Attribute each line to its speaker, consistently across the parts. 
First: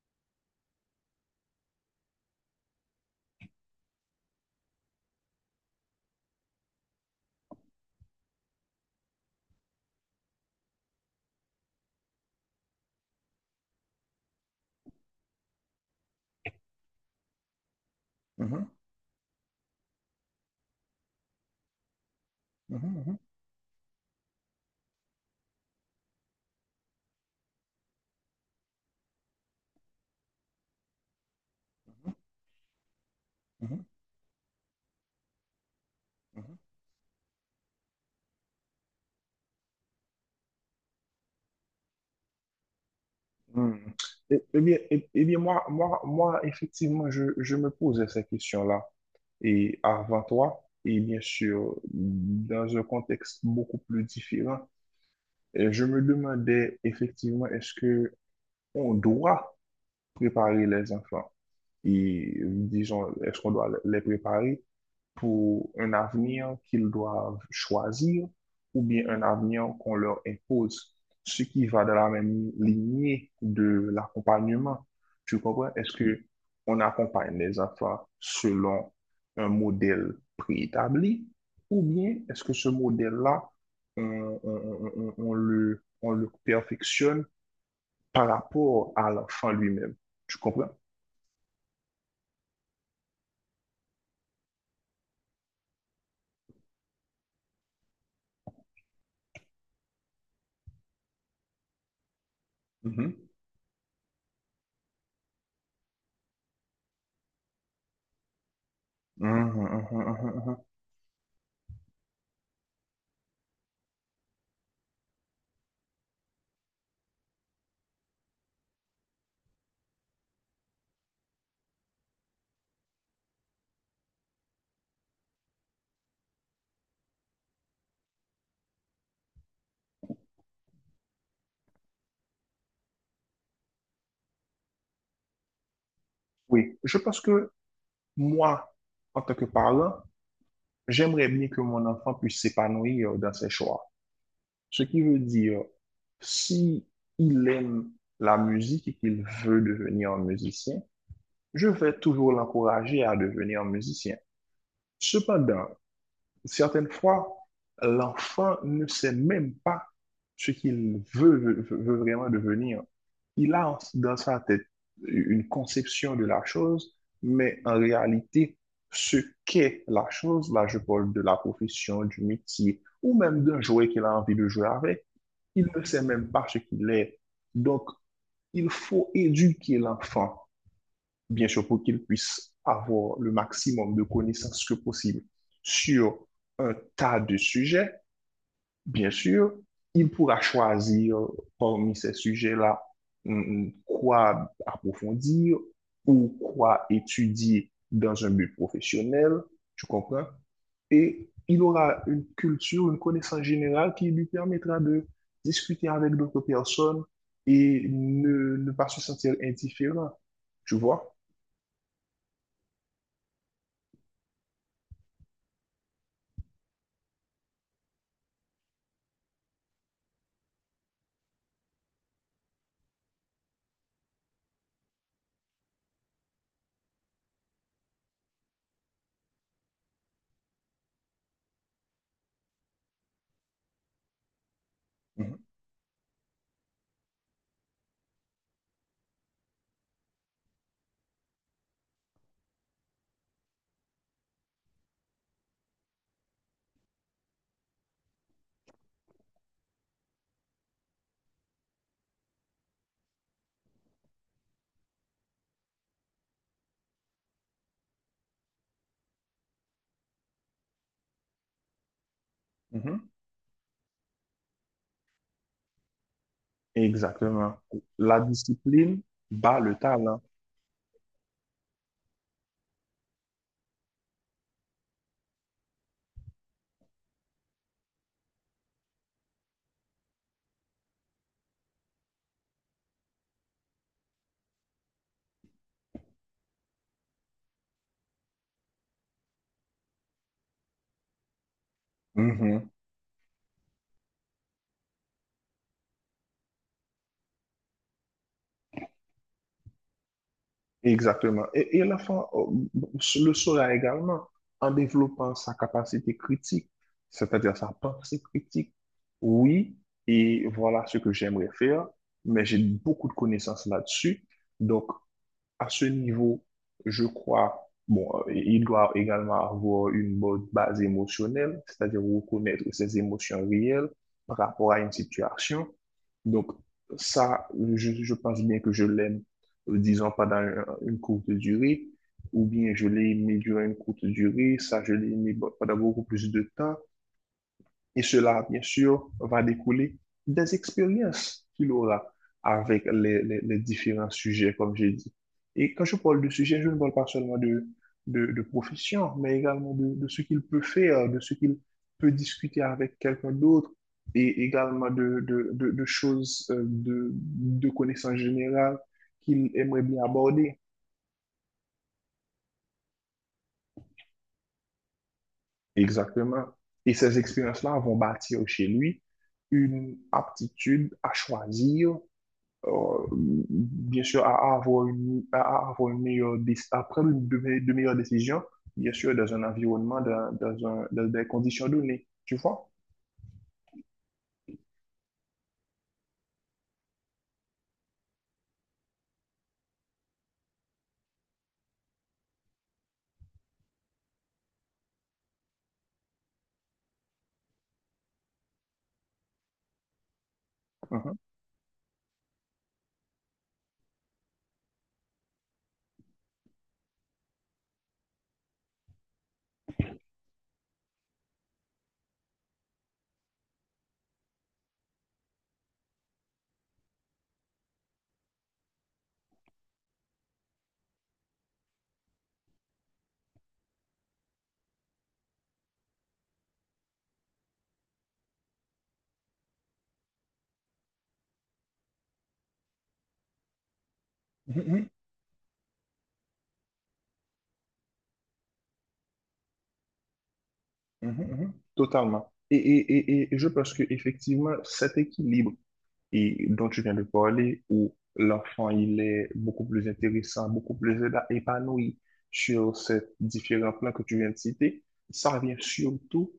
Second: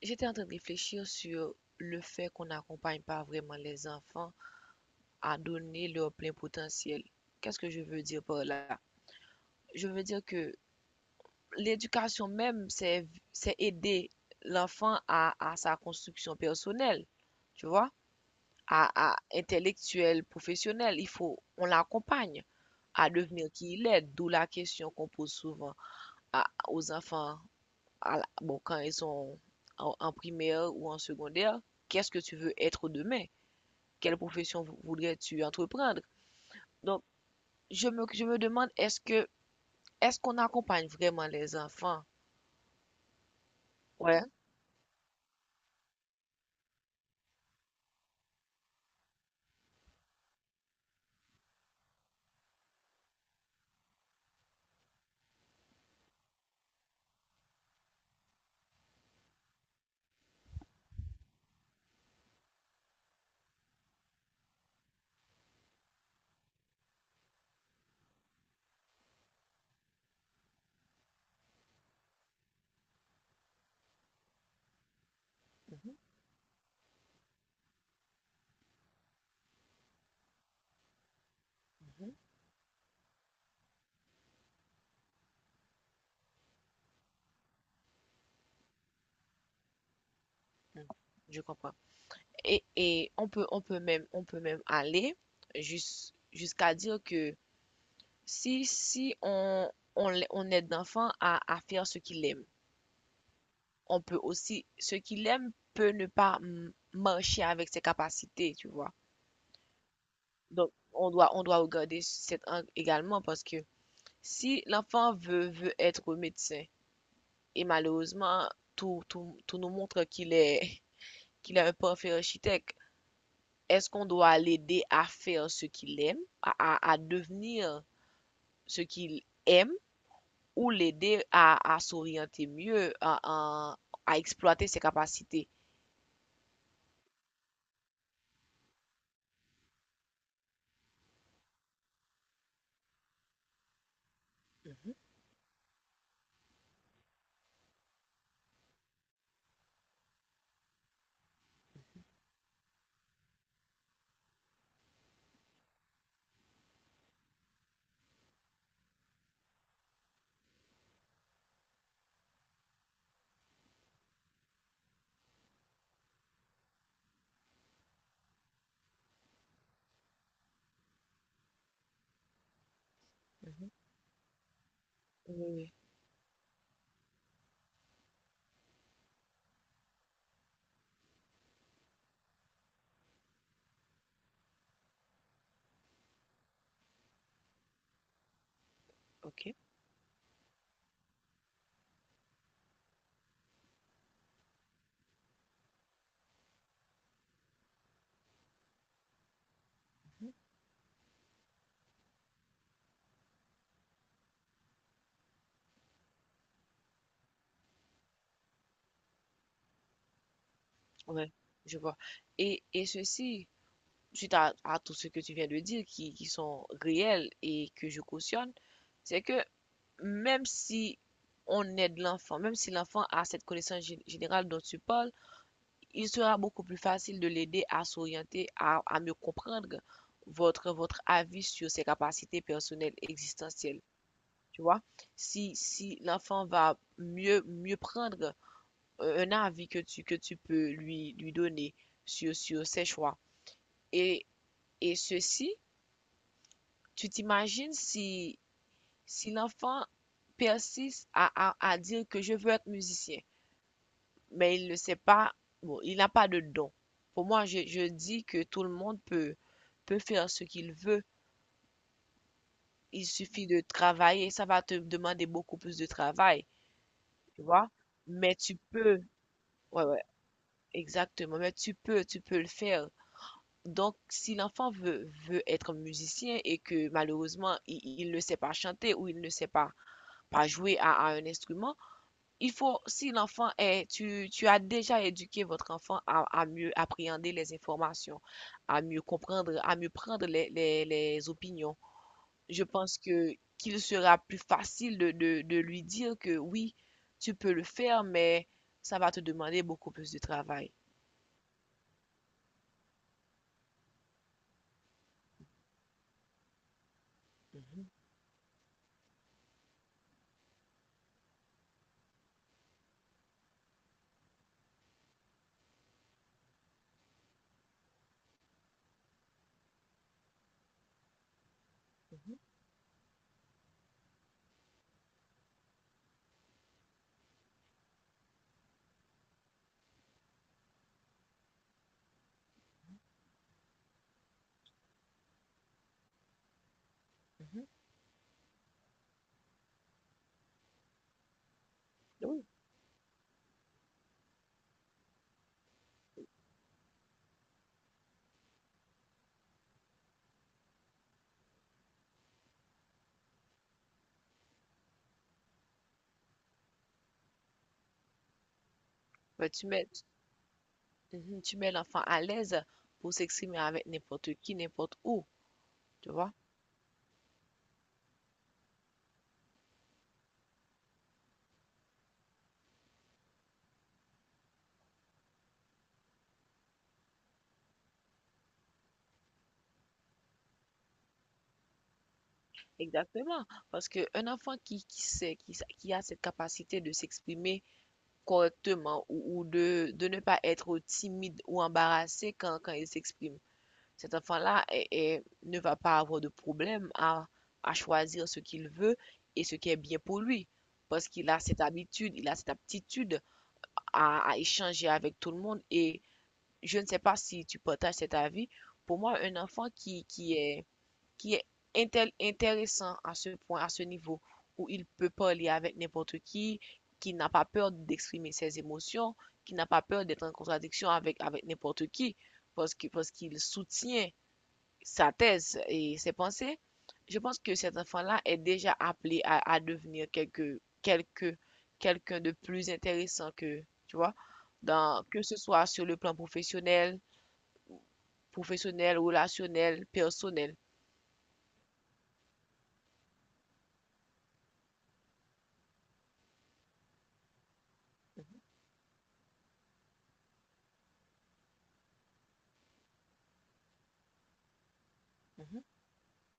Speaker 1: J'étais en train de réfléchir sur le fait qu'on n'accompagne pas vraiment les enfants à donner leur plein potentiel. Qu'est-ce que je veux dire par là? Je veux dire que l'éducation c'est aider l'enfant à sa construction personnelle, tu vois,
Speaker 2: Mhm,
Speaker 1: à intellectuelle, professionnelle. On l'accompagne
Speaker 2: mhm,
Speaker 1: à
Speaker 2: mhm,
Speaker 1: devenir qui il est, d'où la question qu'on pose souvent aux enfants, bon, quand ils sont en primaire ou en secondaire, qu'est-ce
Speaker 2: mhm,
Speaker 1: que tu veux être demain?
Speaker 2: mhm,
Speaker 1: Quelle profession voudrais-tu entreprendre?
Speaker 2: mhm.
Speaker 1: Donc, je me demande, est-ce qu'on accompagne vraiment les enfants?
Speaker 2: Hmm.
Speaker 1: Ouais.
Speaker 2: Eh, eh bien moi, moi, moi, effectivement, je me posais ces questions-là. Et avant toi, et bien sûr, dans un contexte beaucoup plus différent, je me demandais effectivement, est-ce que on doit préparer les enfants? Et disons, est-ce qu'on doit les préparer pour un avenir qu'ils doivent choisir ou bien un avenir qu'on leur impose, ce qui va dans la même lignée de l'accompagnement. Tu comprends?
Speaker 1: Mhm,
Speaker 2: Est-ce que on accompagne les enfants selon un modèle préétabli, ou
Speaker 1: mhm,
Speaker 2: bien est-ce que ce modèle-là, on le perfectionne par rapport à l'enfant lui-même? Tu comprends?
Speaker 1: mhm. Je comprends. Et on peut même aller jusqu'à dire que si on aide l'enfant à faire ce qu'il aime,
Speaker 2: Mhm.
Speaker 1: on peut aussi, ce qu'il aime peut ne pas marcher avec ses capacités, tu vois.
Speaker 2: Mhm, mhm, mhm, mhm.
Speaker 1: Donc, on doit regarder cet angle également parce que si l'enfant veut être médecin et malheureusement tout nous montre qu'il est qu'il est un parfait architecte, est-ce qu'on doit l'aider à faire ce qu'il aime, à devenir ce qu'il aime ou l'aider à s'orienter mieux, à exploiter ses capacités?
Speaker 2: Oui, je pense que moi, en tant que parent, j'aimerais bien que mon enfant puisse s'épanouir dans ses choix. Ce
Speaker 1: Mhm,
Speaker 2: qui veut dire, si il aime la musique et qu'il veut devenir un musicien, je vais toujours l'encourager à devenir musicien. Cependant, certaines fois, l'enfant ne sait même pas ce qu'il veut vraiment devenir. Il a dans sa tête une conception de la chose, mais en réalité, ce qu'est la chose, là je parle de la profession, du métier, ou même d'un
Speaker 1: mhm.
Speaker 2: jouet qu'il a envie de jouer avec,
Speaker 1: Oui,
Speaker 2: il
Speaker 1: oui,
Speaker 2: ne sait même pas ce qu'il est. Donc, il faut éduquer l'enfant, bien sûr, pour qu'ils puissent avoir le maximum de connaissances que possible sur un tas de sujets. Bien
Speaker 1: ok.
Speaker 2: sûr, il pourra choisir parmi ces sujets-là quoi approfondir ou quoi étudier dans un but professionnel, tu comprends?
Speaker 1: Mhm.
Speaker 2: Et il aura une culture, une connaissance générale qui lui permettra de discuter avec d'autres personnes et ne pas se sentir indifférent, tu vois?
Speaker 1: Ouais, je vois. Et ceci, suite à tout ce que tu viens de dire, qui sont réels et que je cautionne, c'est que même si on aide l'enfant, même si l'enfant a cette connaissance générale dont tu parles, il sera beaucoup plus facile de l'aider à s'orienter, à mieux comprendre votre avis sur ses capacités personnelles existentielles. Tu vois,
Speaker 2: Mhm,
Speaker 1: si l'enfant va mieux prendre un avis que tu peux lui donner sur ses choix. Et, et ceci, tu t'imagines si l'enfant persiste à dire que je veux être musicien mais il ne sait pas, bon, il n'a pas de don. Pour moi, je dis que tout le monde peut faire ce qu'il veut.
Speaker 2: mhm.
Speaker 1: Il suffit de travailler. Ça va te demander beaucoup plus de travail, tu
Speaker 2: Exactement.
Speaker 1: vois.
Speaker 2: La
Speaker 1: Mais tu
Speaker 2: discipline
Speaker 1: peux,
Speaker 2: bat le
Speaker 1: ouais, ouais,
Speaker 2: talent.
Speaker 1: exactement. Mais tu peux le faire. Donc, si l'enfant veut être musicien et que malheureusement, il ne sait pas chanter ou il ne sait pas jouer à un instrument. Il faut, si l'enfant est, tu as déjà éduqué votre enfant à mieux appréhender les informations, à mieux comprendre, à mieux prendre les opinions. Je
Speaker 2: Mhm.
Speaker 1: pense que qu'il sera plus facile de lui dire que oui, tu peux le faire, mais ça va te demander beaucoup plus de travail.
Speaker 2: Exactement. Et l'enfant le saura également en développant sa capacité critique, c'est-à-dire sa
Speaker 1: Mhm,
Speaker 2: pensée critique. Oui, et voilà ce que j'aimerais faire, mais j'ai beaucoup de connaissances là-dessus. Donc, à ce niveau, je crois, bon, il doit également avoir une bonne base émotionnelle, c'est-à-dire
Speaker 1: mhm,
Speaker 2: reconnaître ses émotions réelles par rapport à une situation. Donc, ça, je pense bien que je l'aime, disons, pendant une courte durée, ou bien je l'ai aimé durant une courte durée, ça, je l'ai aimé pendant beaucoup plus de temps.
Speaker 1: mhm.
Speaker 2: Et cela, bien sûr, va découler des expériences qu'il aura
Speaker 1: Oui.
Speaker 2: avec les différents sujets, comme j'ai dit. Et quand je parle de sujet, je ne parle pas seulement de profession, mais également de ce qu'il peut faire, de ce qu'il peut discuter avec quelqu'un d'autre, et également de choses, de connaissances générales
Speaker 1: Ouais,
Speaker 2: qu'il aimerait bien aborder.
Speaker 1: mhm, tu mets l'enfant à l'aise pour s'exprimer avec n'importe qui, n'importe où, tu vois.
Speaker 2: Exactement. Et ces expériences-là vont bâtir chez lui une aptitude à choisir, bien sûr, à avoir une meilleure, à prendre de meilleures décisions, bien sûr, dans un environnement, dans des conditions données, tu vois?
Speaker 1: Exactement, parce qu'un enfant qui qui a cette capacité de s'exprimer correctement ou de ne pas être timide ou embarrassé quand il s'exprime, cet enfant-là ne va pas avoir de problème à choisir ce qu'il veut et ce qui est bien pour lui, parce qu'il a cette habitude, il a cette aptitude à échanger avec tout le monde. Et je ne sais pas si tu partages cet avis, pour moi, un enfant qui est qui est intéressant à ce point, à ce niveau, où il peut parler avec n'importe qui n'a pas peur d'exprimer ses émotions, qui n'a pas peur d'être en contradiction avec n'importe qui, parce qu'il soutient sa thèse et ses pensées. Je pense que cet enfant-là est déjà appelé à devenir quelqu'un de plus intéressant que, tu vois,
Speaker 2: Mhm.
Speaker 1: dans, que ce soit sur le plan professionnel, professionnel, relationnel, personnel.
Speaker 2: Mhm, mhm, totalement. Et je pense que effectivement cet équilibre et dont tu viens de parler, où
Speaker 1: Mhm,
Speaker 2: l'enfant il est beaucoup plus intéressant, beaucoup plus épanoui sur ces différents plans que tu viens de citer, ça vient
Speaker 1: mhm,
Speaker 2: surtout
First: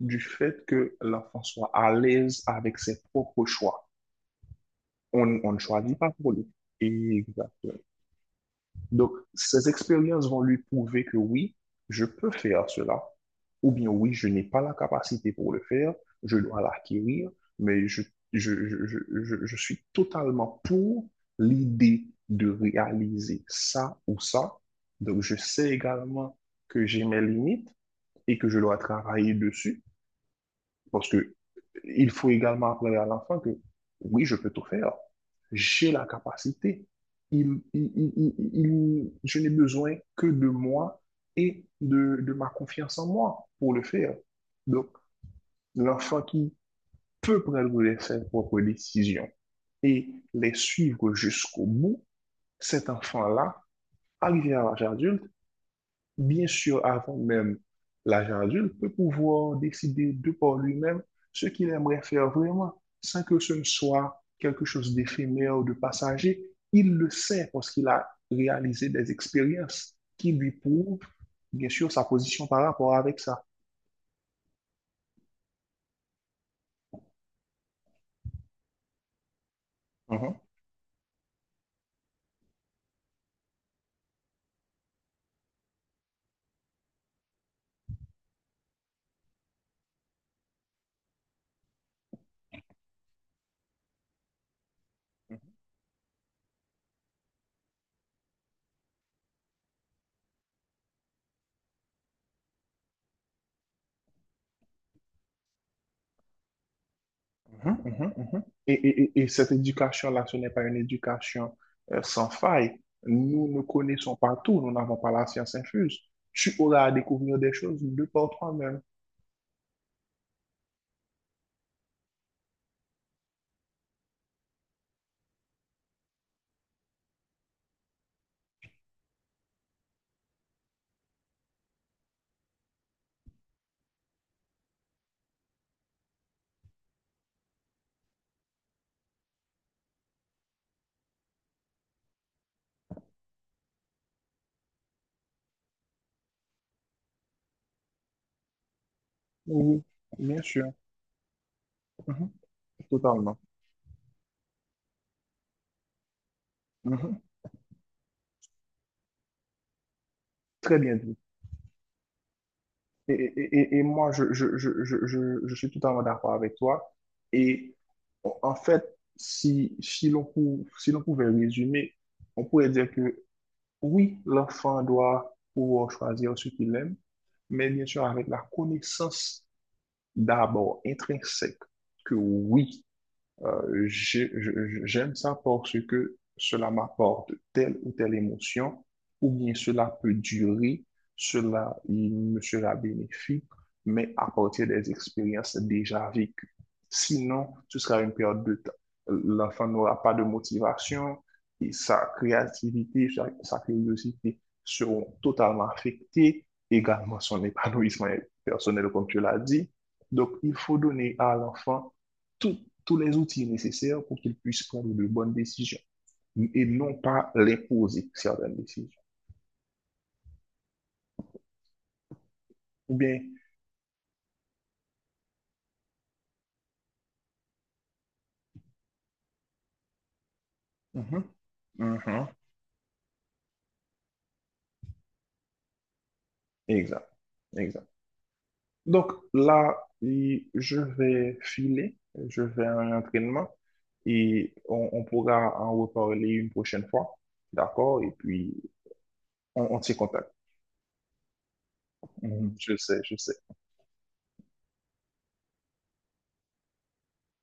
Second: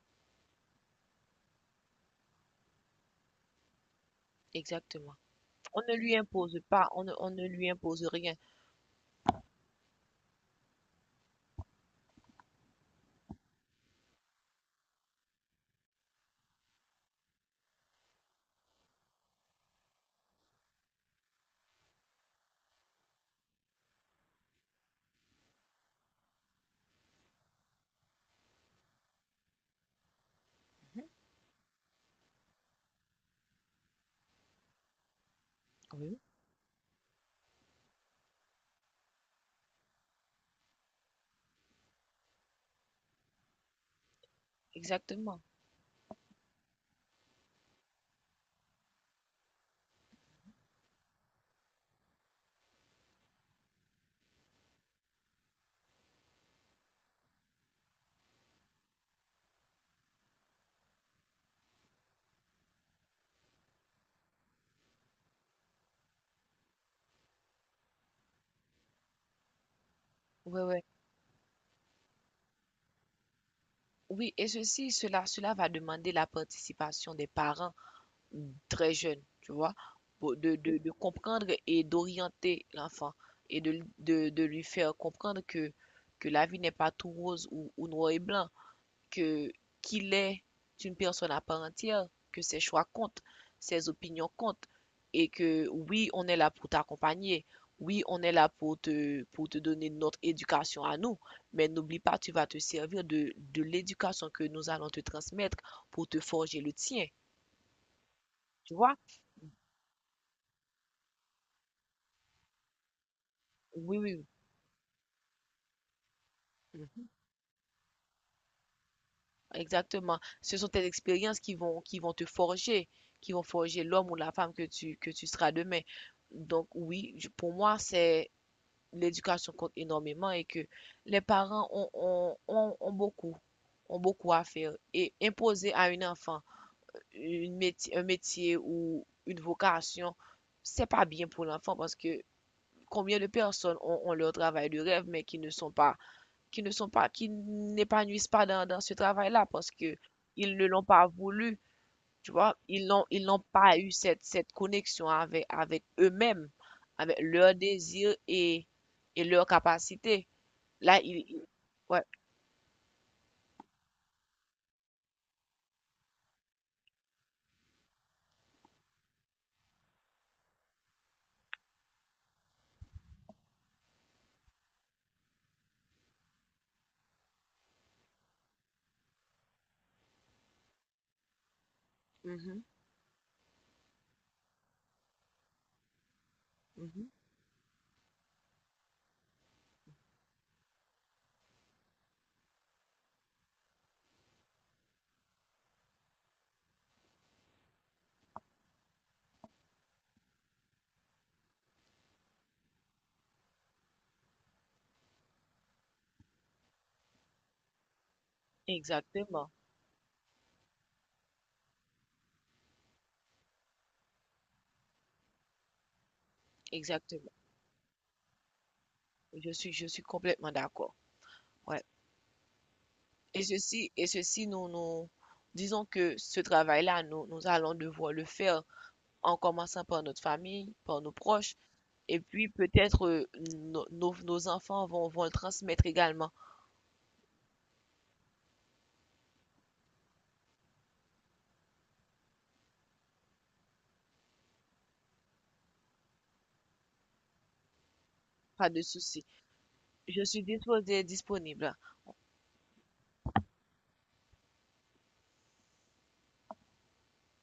Speaker 2: du fait que l'enfant soit à l'aise avec ses propres choix.
Speaker 1: exactement.
Speaker 2: On ne
Speaker 1: On ne
Speaker 2: choisit pas
Speaker 1: lui
Speaker 2: pour lui.
Speaker 1: impose pas, on ne lui
Speaker 2: Exactement.
Speaker 1: impose rien.
Speaker 2: Donc, ces expériences vont lui prouver que oui, je peux faire cela, ou bien oui, je n'ai pas la capacité pour le faire, je dois l'acquérir, mais je suis totalement pour l'idée de réaliser ça ou ça. Donc, je sais également que j'ai mes limites et que je dois travailler dessus. Parce que il faut également apprendre à l'enfant que oui, je peux tout faire. J'ai la
Speaker 1: Oui,
Speaker 2: capacité. Je n'ai besoin que de moi et de ma confiance en moi pour le faire. Donc,
Speaker 1: exactement.
Speaker 2: l'enfant qui peut prendre ses propres décisions et les suivre jusqu'au bout, cet enfant-là, arrivé à l'âge adulte, bien sûr, avant même l'agent adulte, peut pouvoir décider de par lui-même ce qu'il aimerait faire vraiment, sans que ce ne soit quelque chose d'éphémère ou de passager. Il le sait parce qu'il a réalisé des expériences qui lui
Speaker 1: Ouais, ouais.
Speaker 2: prouvent, bien sûr, sa position par rapport avec ça.
Speaker 1: Oui, et ceci, cela va demander la participation des parents très jeunes, tu vois, pour- de comprendre et d'orienter l'enfant et de lui faire comprendre que la vie n'est pas tout rose ou noir et blanc. Que Qu'il est une personne à part entière, que ses choix comptent, ses opinions comptent, et
Speaker 2: Mhm.
Speaker 1: que oui, on est là pour t'accompagner, oui, on est là pour pour te donner notre éducation à nous, mais n'oublie pas, tu vas te servir de l'éducation que nous allons te transmettre pour te forger le tien,
Speaker 2: Mhm, mhm, mhm. Et,
Speaker 1: tu vois?
Speaker 2: et- et- et cette éducation-là, ce n'est pas une éducation sans faille. Nous ne
Speaker 1: Oui,
Speaker 2: connaissons
Speaker 1: oui,
Speaker 2: pas tout, nous n'avons pas la science infuse. Tu auras à
Speaker 1: mhm,
Speaker 2: découvrir des choses de par toi-même.
Speaker 1: exactement. Ce sont tes expériences qui vont te forger, qui vont forger l'homme ou la femme que tu seras demain. Donc oui, pour moi, c'est l'éducation compte énormément et que les parents ont ont beaucoup à faire. Et imposer à un enfant une métier un métier ou une vocation, c'est pas bien pour l'enfant parce que combien de personnes ont, ont leur travail de rêve mais qui ne sont pas, qui n'épanouissent pas dans, dans ce travail-là parce
Speaker 2: Oui,
Speaker 1: que
Speaker 2: oui, bien
Speaker 1: ils ne
Speaker 2: sûr.
Speaker 1: l'ont pas voulu,
Speaker 2: Mhm,
Speaker 1: tu vois, ils
Speaker 2: totalement.
Speaker 1: n'ont pas eu cette, cette connexion avec eux-mêmes, avec
Speaker 2: Mhm.
Speaker 1: leurs désirs et leurs capacités.
Speaker 2: Très bien
Speaker 1: Là,
Speaker 2: dit.
Speaker 1: il- ouais.
Speaker 2: Et moi, je suis totalement d'accord avec toi. Et en fait, si l'on pouvait résumer, on pourrait dire que oui, l'enfant doit pouvoir choisir ce qu'il aime, mais bien sûr avec la connaissance d'abord intrinsèque que
Speaker 1: Mhm,
Speaker 2: oui, j'aime ça parce que cela
Speaker 1: mhm.
Speaker 2: m'apporte telle ou telle émotion, ou bien cela peut durer, cela il me sera bénéfique, mais à partir des expériences déjà vécues. Sinon, ce sera une perte de temps. L'enfant n'aura pas de motivation et sa créativité, sa curiosité seront totalement affectées, également son épanouissement personnel, comme tu l'as
Speaker 1: Exactement,
Speaker 2: dit. Donc, il faut donner à l'enfant tout tous les outils nécessaires pour qu'ils puissent prendre de bonnes décisions et non pas
Speaker 1: exactement.
Speaker 2: les poser, certaines décisions.
Speaker 1: Je suis complètement d'accord. Ouais.
Speaker 2: Ou bien,
Speaker 1: Et ceci, nous disons que ce travail-là, nous allons devoir le faire en commençant par notre famille, par nos
Speaker 2: mhm,
Speaker 1: proches, et
Speaker 2: mhm,
Speaker 1: puis peut-être nos, nos enfants vont le transmettre également.
Speaker 2: exact, exact. Donc là, et je vais filer, je vais à un entraînement et on pourra en reparler une prochaine fois, d'accord? Et puis,
Speaker 1: Pas de souci.
Speaker 2: on tient
Speaker 1: Je
Speaker 2: contact.
Speaker 1: suis disposée, et disponible.
Speaker 2: Mhm, je sais, je sais.